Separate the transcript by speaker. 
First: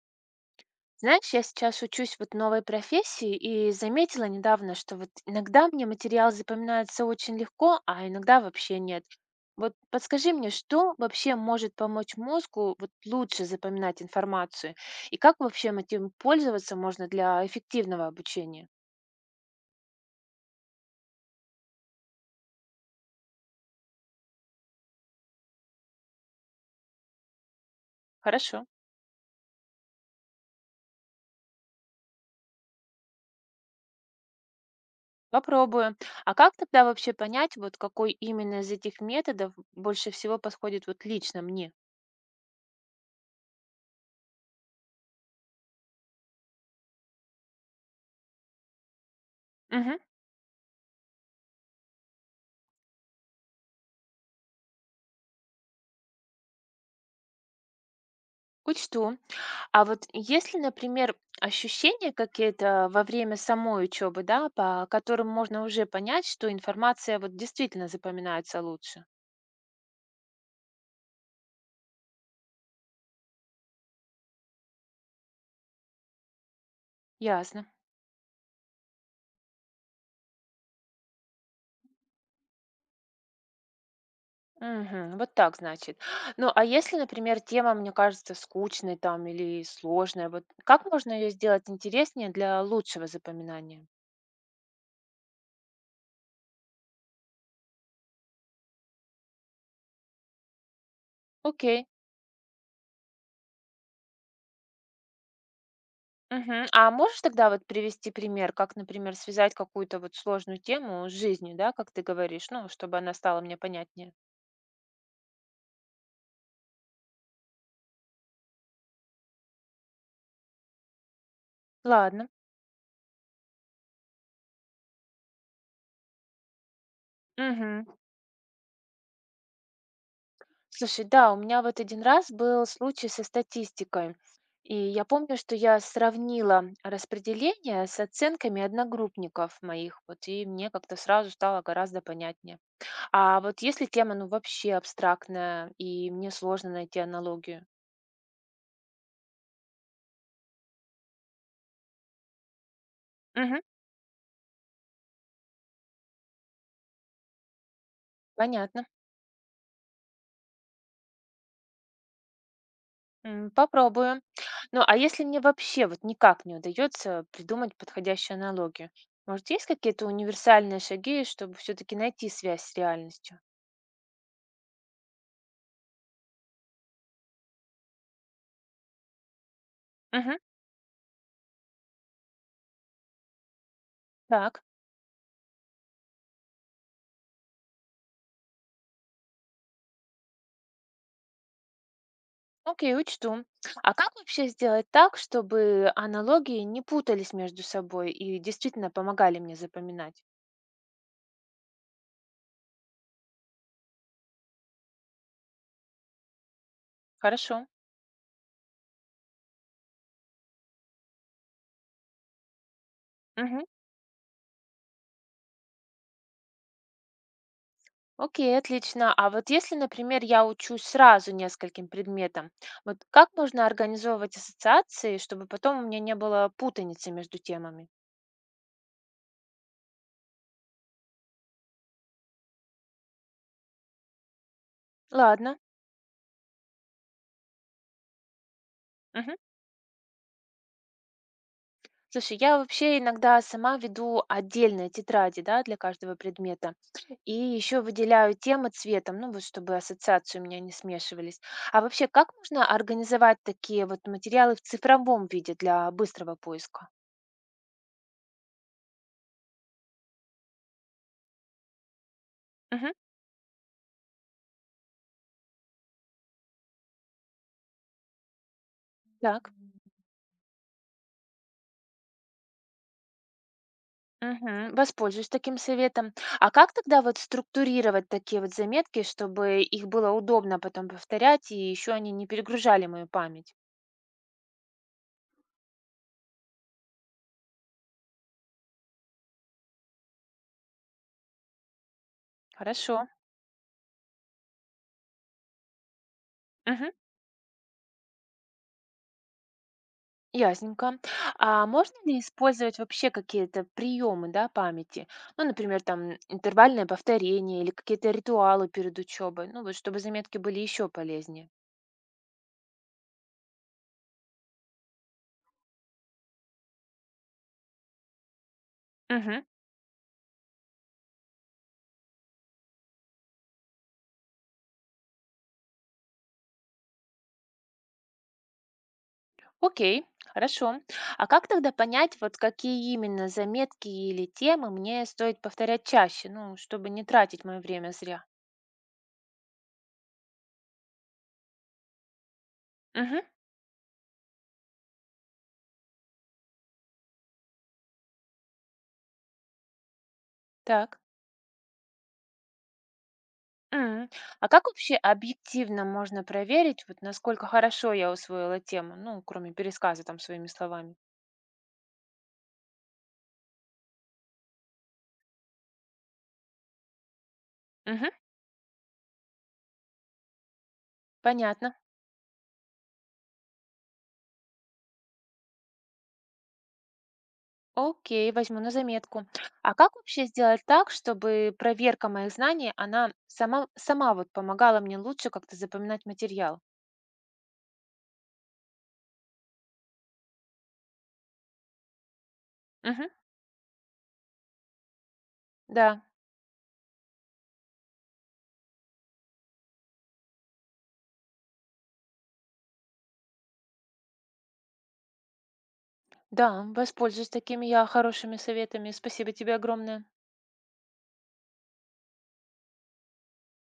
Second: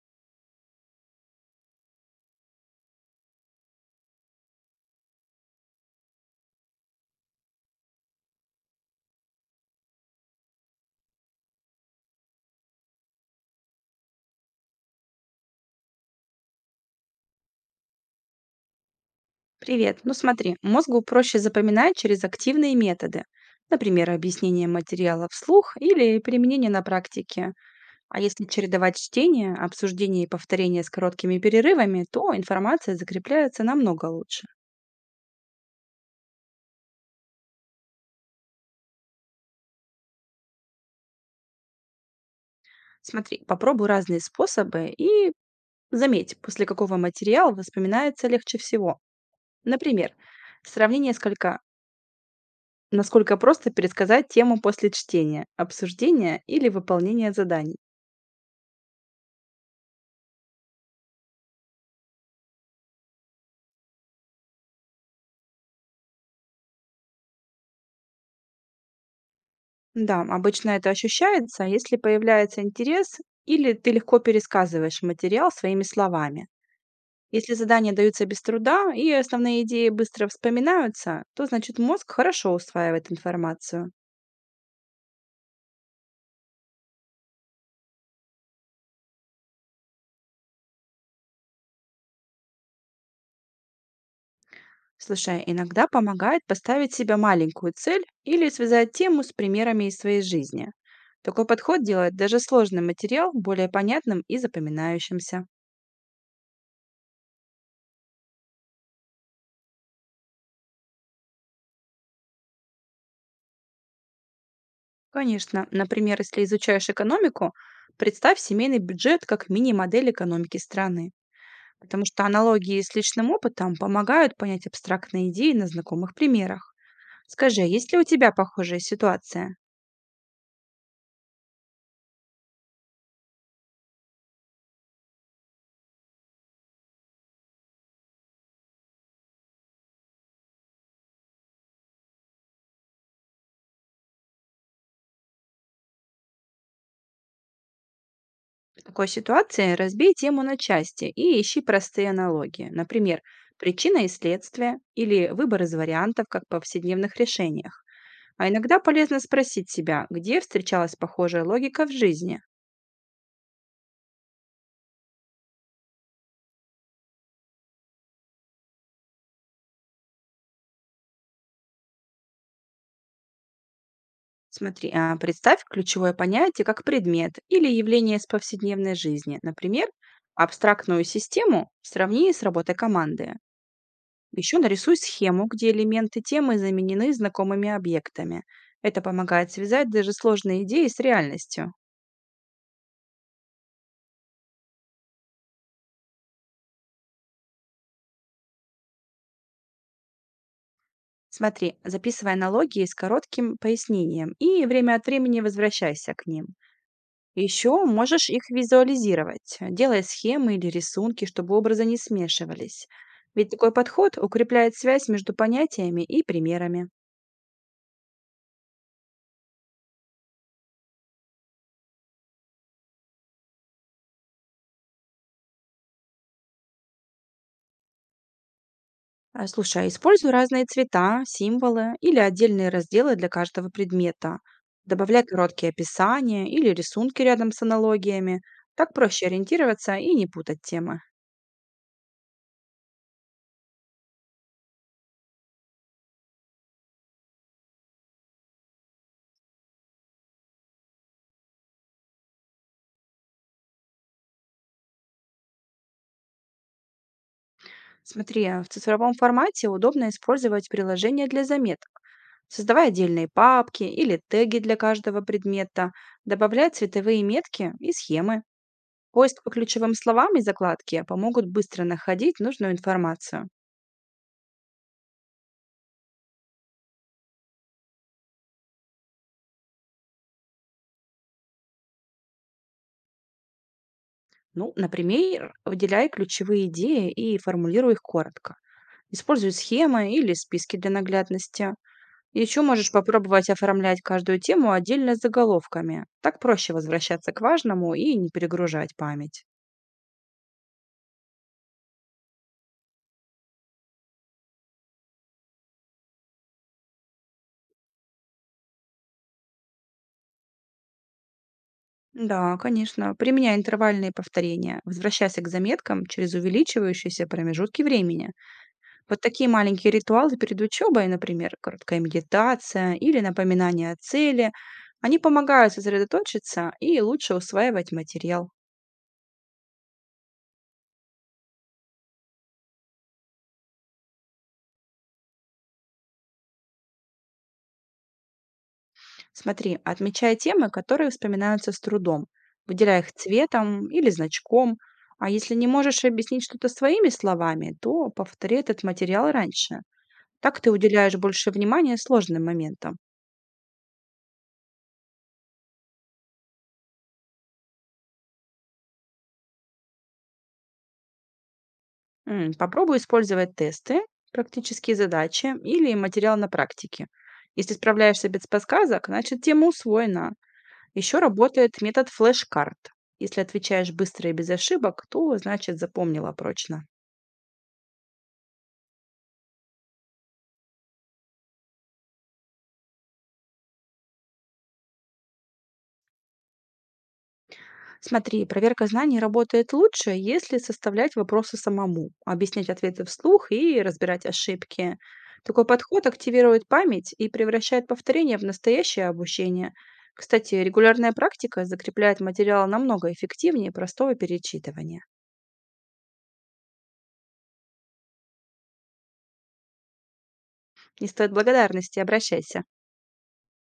Speaker 1: Знаешь, я сейчас учусь вот новой профессии и заметила недавно, что вот иногда мне материал запоминается очень легко, а иногда вообще нет. Вот подскажи мне, что вообще может помочь мозгу вот лучше запоминать информацию? И как вообще им этим пользоваться можно для эффективного обучения?
Speaker 2: Привет. Ну смотри, мозгу проще запоминать через активные методы. Например, объяснение материала вслух или применение на практике. А если
Speaker 1: Хорошо,
Speaker 2: чередовать чтение, обсуждение и повторение с короткими перерывами, то информация закрепляется намного лучше.
Speaker 1: попробую. А как тогда вообще понять, вот какой именно из этих методов больше всего подходит вот лично мне?
Speaker 2: Смотри, попробуй разные способы и заметь, после какого материала воспоминается легче всего.
Speaker 1: Угу,
Speaker 2: Например, сравни несколько, насколько просто пересказать тему после чтения, обсуждения или выполнения заданий.
Speaker 1: учту. А вот есть ли, например, ощущения какие-то во время самой учебы, да, по которым можно уже понять, что информация вот действительно запоминается лучше?
Speaker 2: Да, обычно это ощущается, если появляется интерес или ты легко пересказываешь материал своими словами. Если
Speaker 1: Ясно.
Speaker 2: задания даются без труда и основные идеи быстро вспоминаются, то значит мозг хорошо усваивает информацию.
Speaker 1: Мгм. Вот так, значит. Ну, а если, например, тема, мне кажется, скучной там или сложная, вот как можно ее сделать интереснее для лучшего запоминания?
Speaker 2: Слушай, иногда помогает поставить себе маленькую цель или связать тему с примерами из своей жизни. Такой подход
Speaker 1: Окей.
Speaker 2: делает даже сложный материал более понятным и запоминающимся.
Speaker 1: Мгм. А можешь тогда вот привести пример, как, например, связать какую-то вот сложную тему с жизнью, да, как ты говоришь, ну, чтобы она стала мне понятнее?
Speaker 2: Конечно. Например, если изучаешь экономику, представь семейный бюджет как мини-модель экономики страны. Потому что
Speaker 1: Ладно.
Speaker 2: аналогии с личным опытом помогают понять абстрактные идеи на знакомых примерах. Скажи, а
Speaker 1: Мгм.
Speaker 2: есть ли у тебя похожая ситуация?
Speaker 1: Слушай, да, у меня вот один раз был случай со статистикой. И я помню, что я сравнила распределение с оценками одногруппников моих, вот, и мне как-то сразу стало гораздо понятнее. А вот если тема, ну, вообще абстрактная, и мне сложно найти аналогию?
Speaker 2: В такой ситуации разбей тему на части и ищи простые аналогии. Например,
Speaker 1: Мгм.
Speaker 2: причина и следствие или выбор из вариантов, как в повседневных решениях. А иногда
Speaker 1: Понятно.
Speaker 2: полезно спросить себя, где встречалась похожая логика в жизни.
Speaker 1: М, попробую. Ну, а если мне вообще вот никак не удается придумать подходящую аналогию? Может, есть какие-то универсальные шаги, чтобы все-таки найти связь с реальностью?
Speaker 2: Смотри, а, представь ключевое понятие как предмет или явление из повседневной жизни. Например,
Speaker 1: Мгм.
Speaker 2: абстрактную систему сравни с работой команды. Еще
Speaker 1: Так.
Speaker 2: нарисуй схему, где элементы темы заменены знакомыми объектами. Это помогает связать даже сложные идеи с реальностью.
Speaker 1: Окей, учту. А как вообще сделать так, чтобы аналогии не путались между собой и действительно помогали мне запоминать?
Speaker 2: Смотри, записывай аналогии с коротким пояснением и время от времени возвращайся к ним.
Speaker 1: Хорошо.
Speaker 2: Еще можешь их визуализировать, делая схемы или рисунки, чтобы образы не смешивались. Ведь
Speaker 1: Мгм.
Speaker 2: такой подход укрепляет связь между понятиями и примерами.
Speaker 1: Окей, отлично. А вот если, например, я учусь сразу нескольким предметам, вот как можно организовывать ассоциации, чтобы потом у меня не было путаницы между темами?
Speaker 2: А, слушай, а используй разные цвета, символы или отдельные разделы для каждого предмета. Добавляй
Speaker 1: Ладно.
Speaker 2: короткие описания или рисунки рядом с аналогиями. Так проще
Speaker 1: Мгм.
Speaker 2: ориентироваться и не путать темы.
Speaker 1: Слушай, я вообще иногда сама веду отдельные тетради, да, для каждого предмета. И еще выделяю темы цветом, ну вот чтобы ассоциации у меня не смешивались. А вообще, как можно организовать такие вот материалы в цифровом виде для быстрого поиска?
Speaker 2: Смотри, а в цифровом формате удобно использовать приложения для заметок. Создавай
Speaker 1: Мгм.
Speaker 2: отдельные папки или теги для каждого предмета, добавляй цветовые метки и схемы. Поиск по
Speaker 1: Так.
Speaker 2: ключевым словам и закладки помогут быстро находить нужную информацию.
Speaker 1: Мгм. Воспользуюсь таким советом. А как тогда вот структурировать такие вот заметки, чтобы их было удобно потом повторять, и еще они не перегружали мою память?
Speaker 2: Ну, например, выделяй ключевые идеи и формулируй их коротко. Используй схемы или списки для наглядности. Еще можешь
Speaker 1: Хорошо.
Speaker 2: попробовать оформлять каждую тему отдельно с заголовками. Так проще
Speaker 1: Мгм.
Speaker 2: возвращаться к важному и не перегружать память.
Speaker 1: Ясненько. А можно ли использовать вообще какие-то приемы, да, памяти? Ну, например, там интервальное повторение или какие-то ритуалы перед учебой, ну, вот чтобы заметки были еще полезнее.
Speaker 2: Да, конечно. Применяй интервальные повторения. Возвращайся к заметкам через увеличивающиеся промежутки времени. Вот
Speaker 1: Мгм.
Speaker 2: такие маленькие ритуалы перед учебой, например, короткая медитация или напоминание о цели, они помогают сосредоточиться и лучше усваивать материал.
Speaker 1: Окей, хорошо. А как тогда понять, вот какие именно заметки или темы мне стоит повторять чаще, ну, чтобы не тратить мое время зря?
Speaker 2: Смотри, отмечай темы, которые вспоминаются с трудом. Выделяй их
Speaker 1: Мгм.
Speaker 2: цветом или значком. А если не можешь объяснить что-то своими словами, то повтори этот материал раньше. Так ты
Speaker 1: Так.
Speaker 2: уделяешь больше внимания сложным моментам.
Speaker 1: М. А как вообще объективно можно проверить, вот насколько хорошо я усвоила тему, ну, кроме пересказа там своими словами?
Speaker 2: М, попробуй использовать тесты, практические задачи или материал на практике. Если справляешься без подсказок, значит тема усвоена. Еще
Speaker 1: Понятно.
Speaker 2: работает метод флеш-карт. Если отвечаешь быстро и без ошибок, то значит запомнила прочно.
Speaker 1: Окей, возьму на заметку. А как вообще сделать так, чтобы проверка моих знаний, она сама вот помогала мне лучше как-то запоминать материал?
Speaker 2: Смотри, проверка знаний работает лучше, если составлять вопросы самому, объяснять ответы
Speaker 1: Мгм.
Speaker 2: вслух и разбирать ошибки. Такой
Speaker 1: Да,
Speaker 2: подход активирует память и превращает повторение в настоящее обучение. Кстати, регулярная практика закрепляет материал намного эффективнее простого перечитывания.
Speaker 1: да, воспользуюсь такими я хорошими советами. Спасибо тебе огромное.
Speaker 2: Не стоит благодарности, обращайся.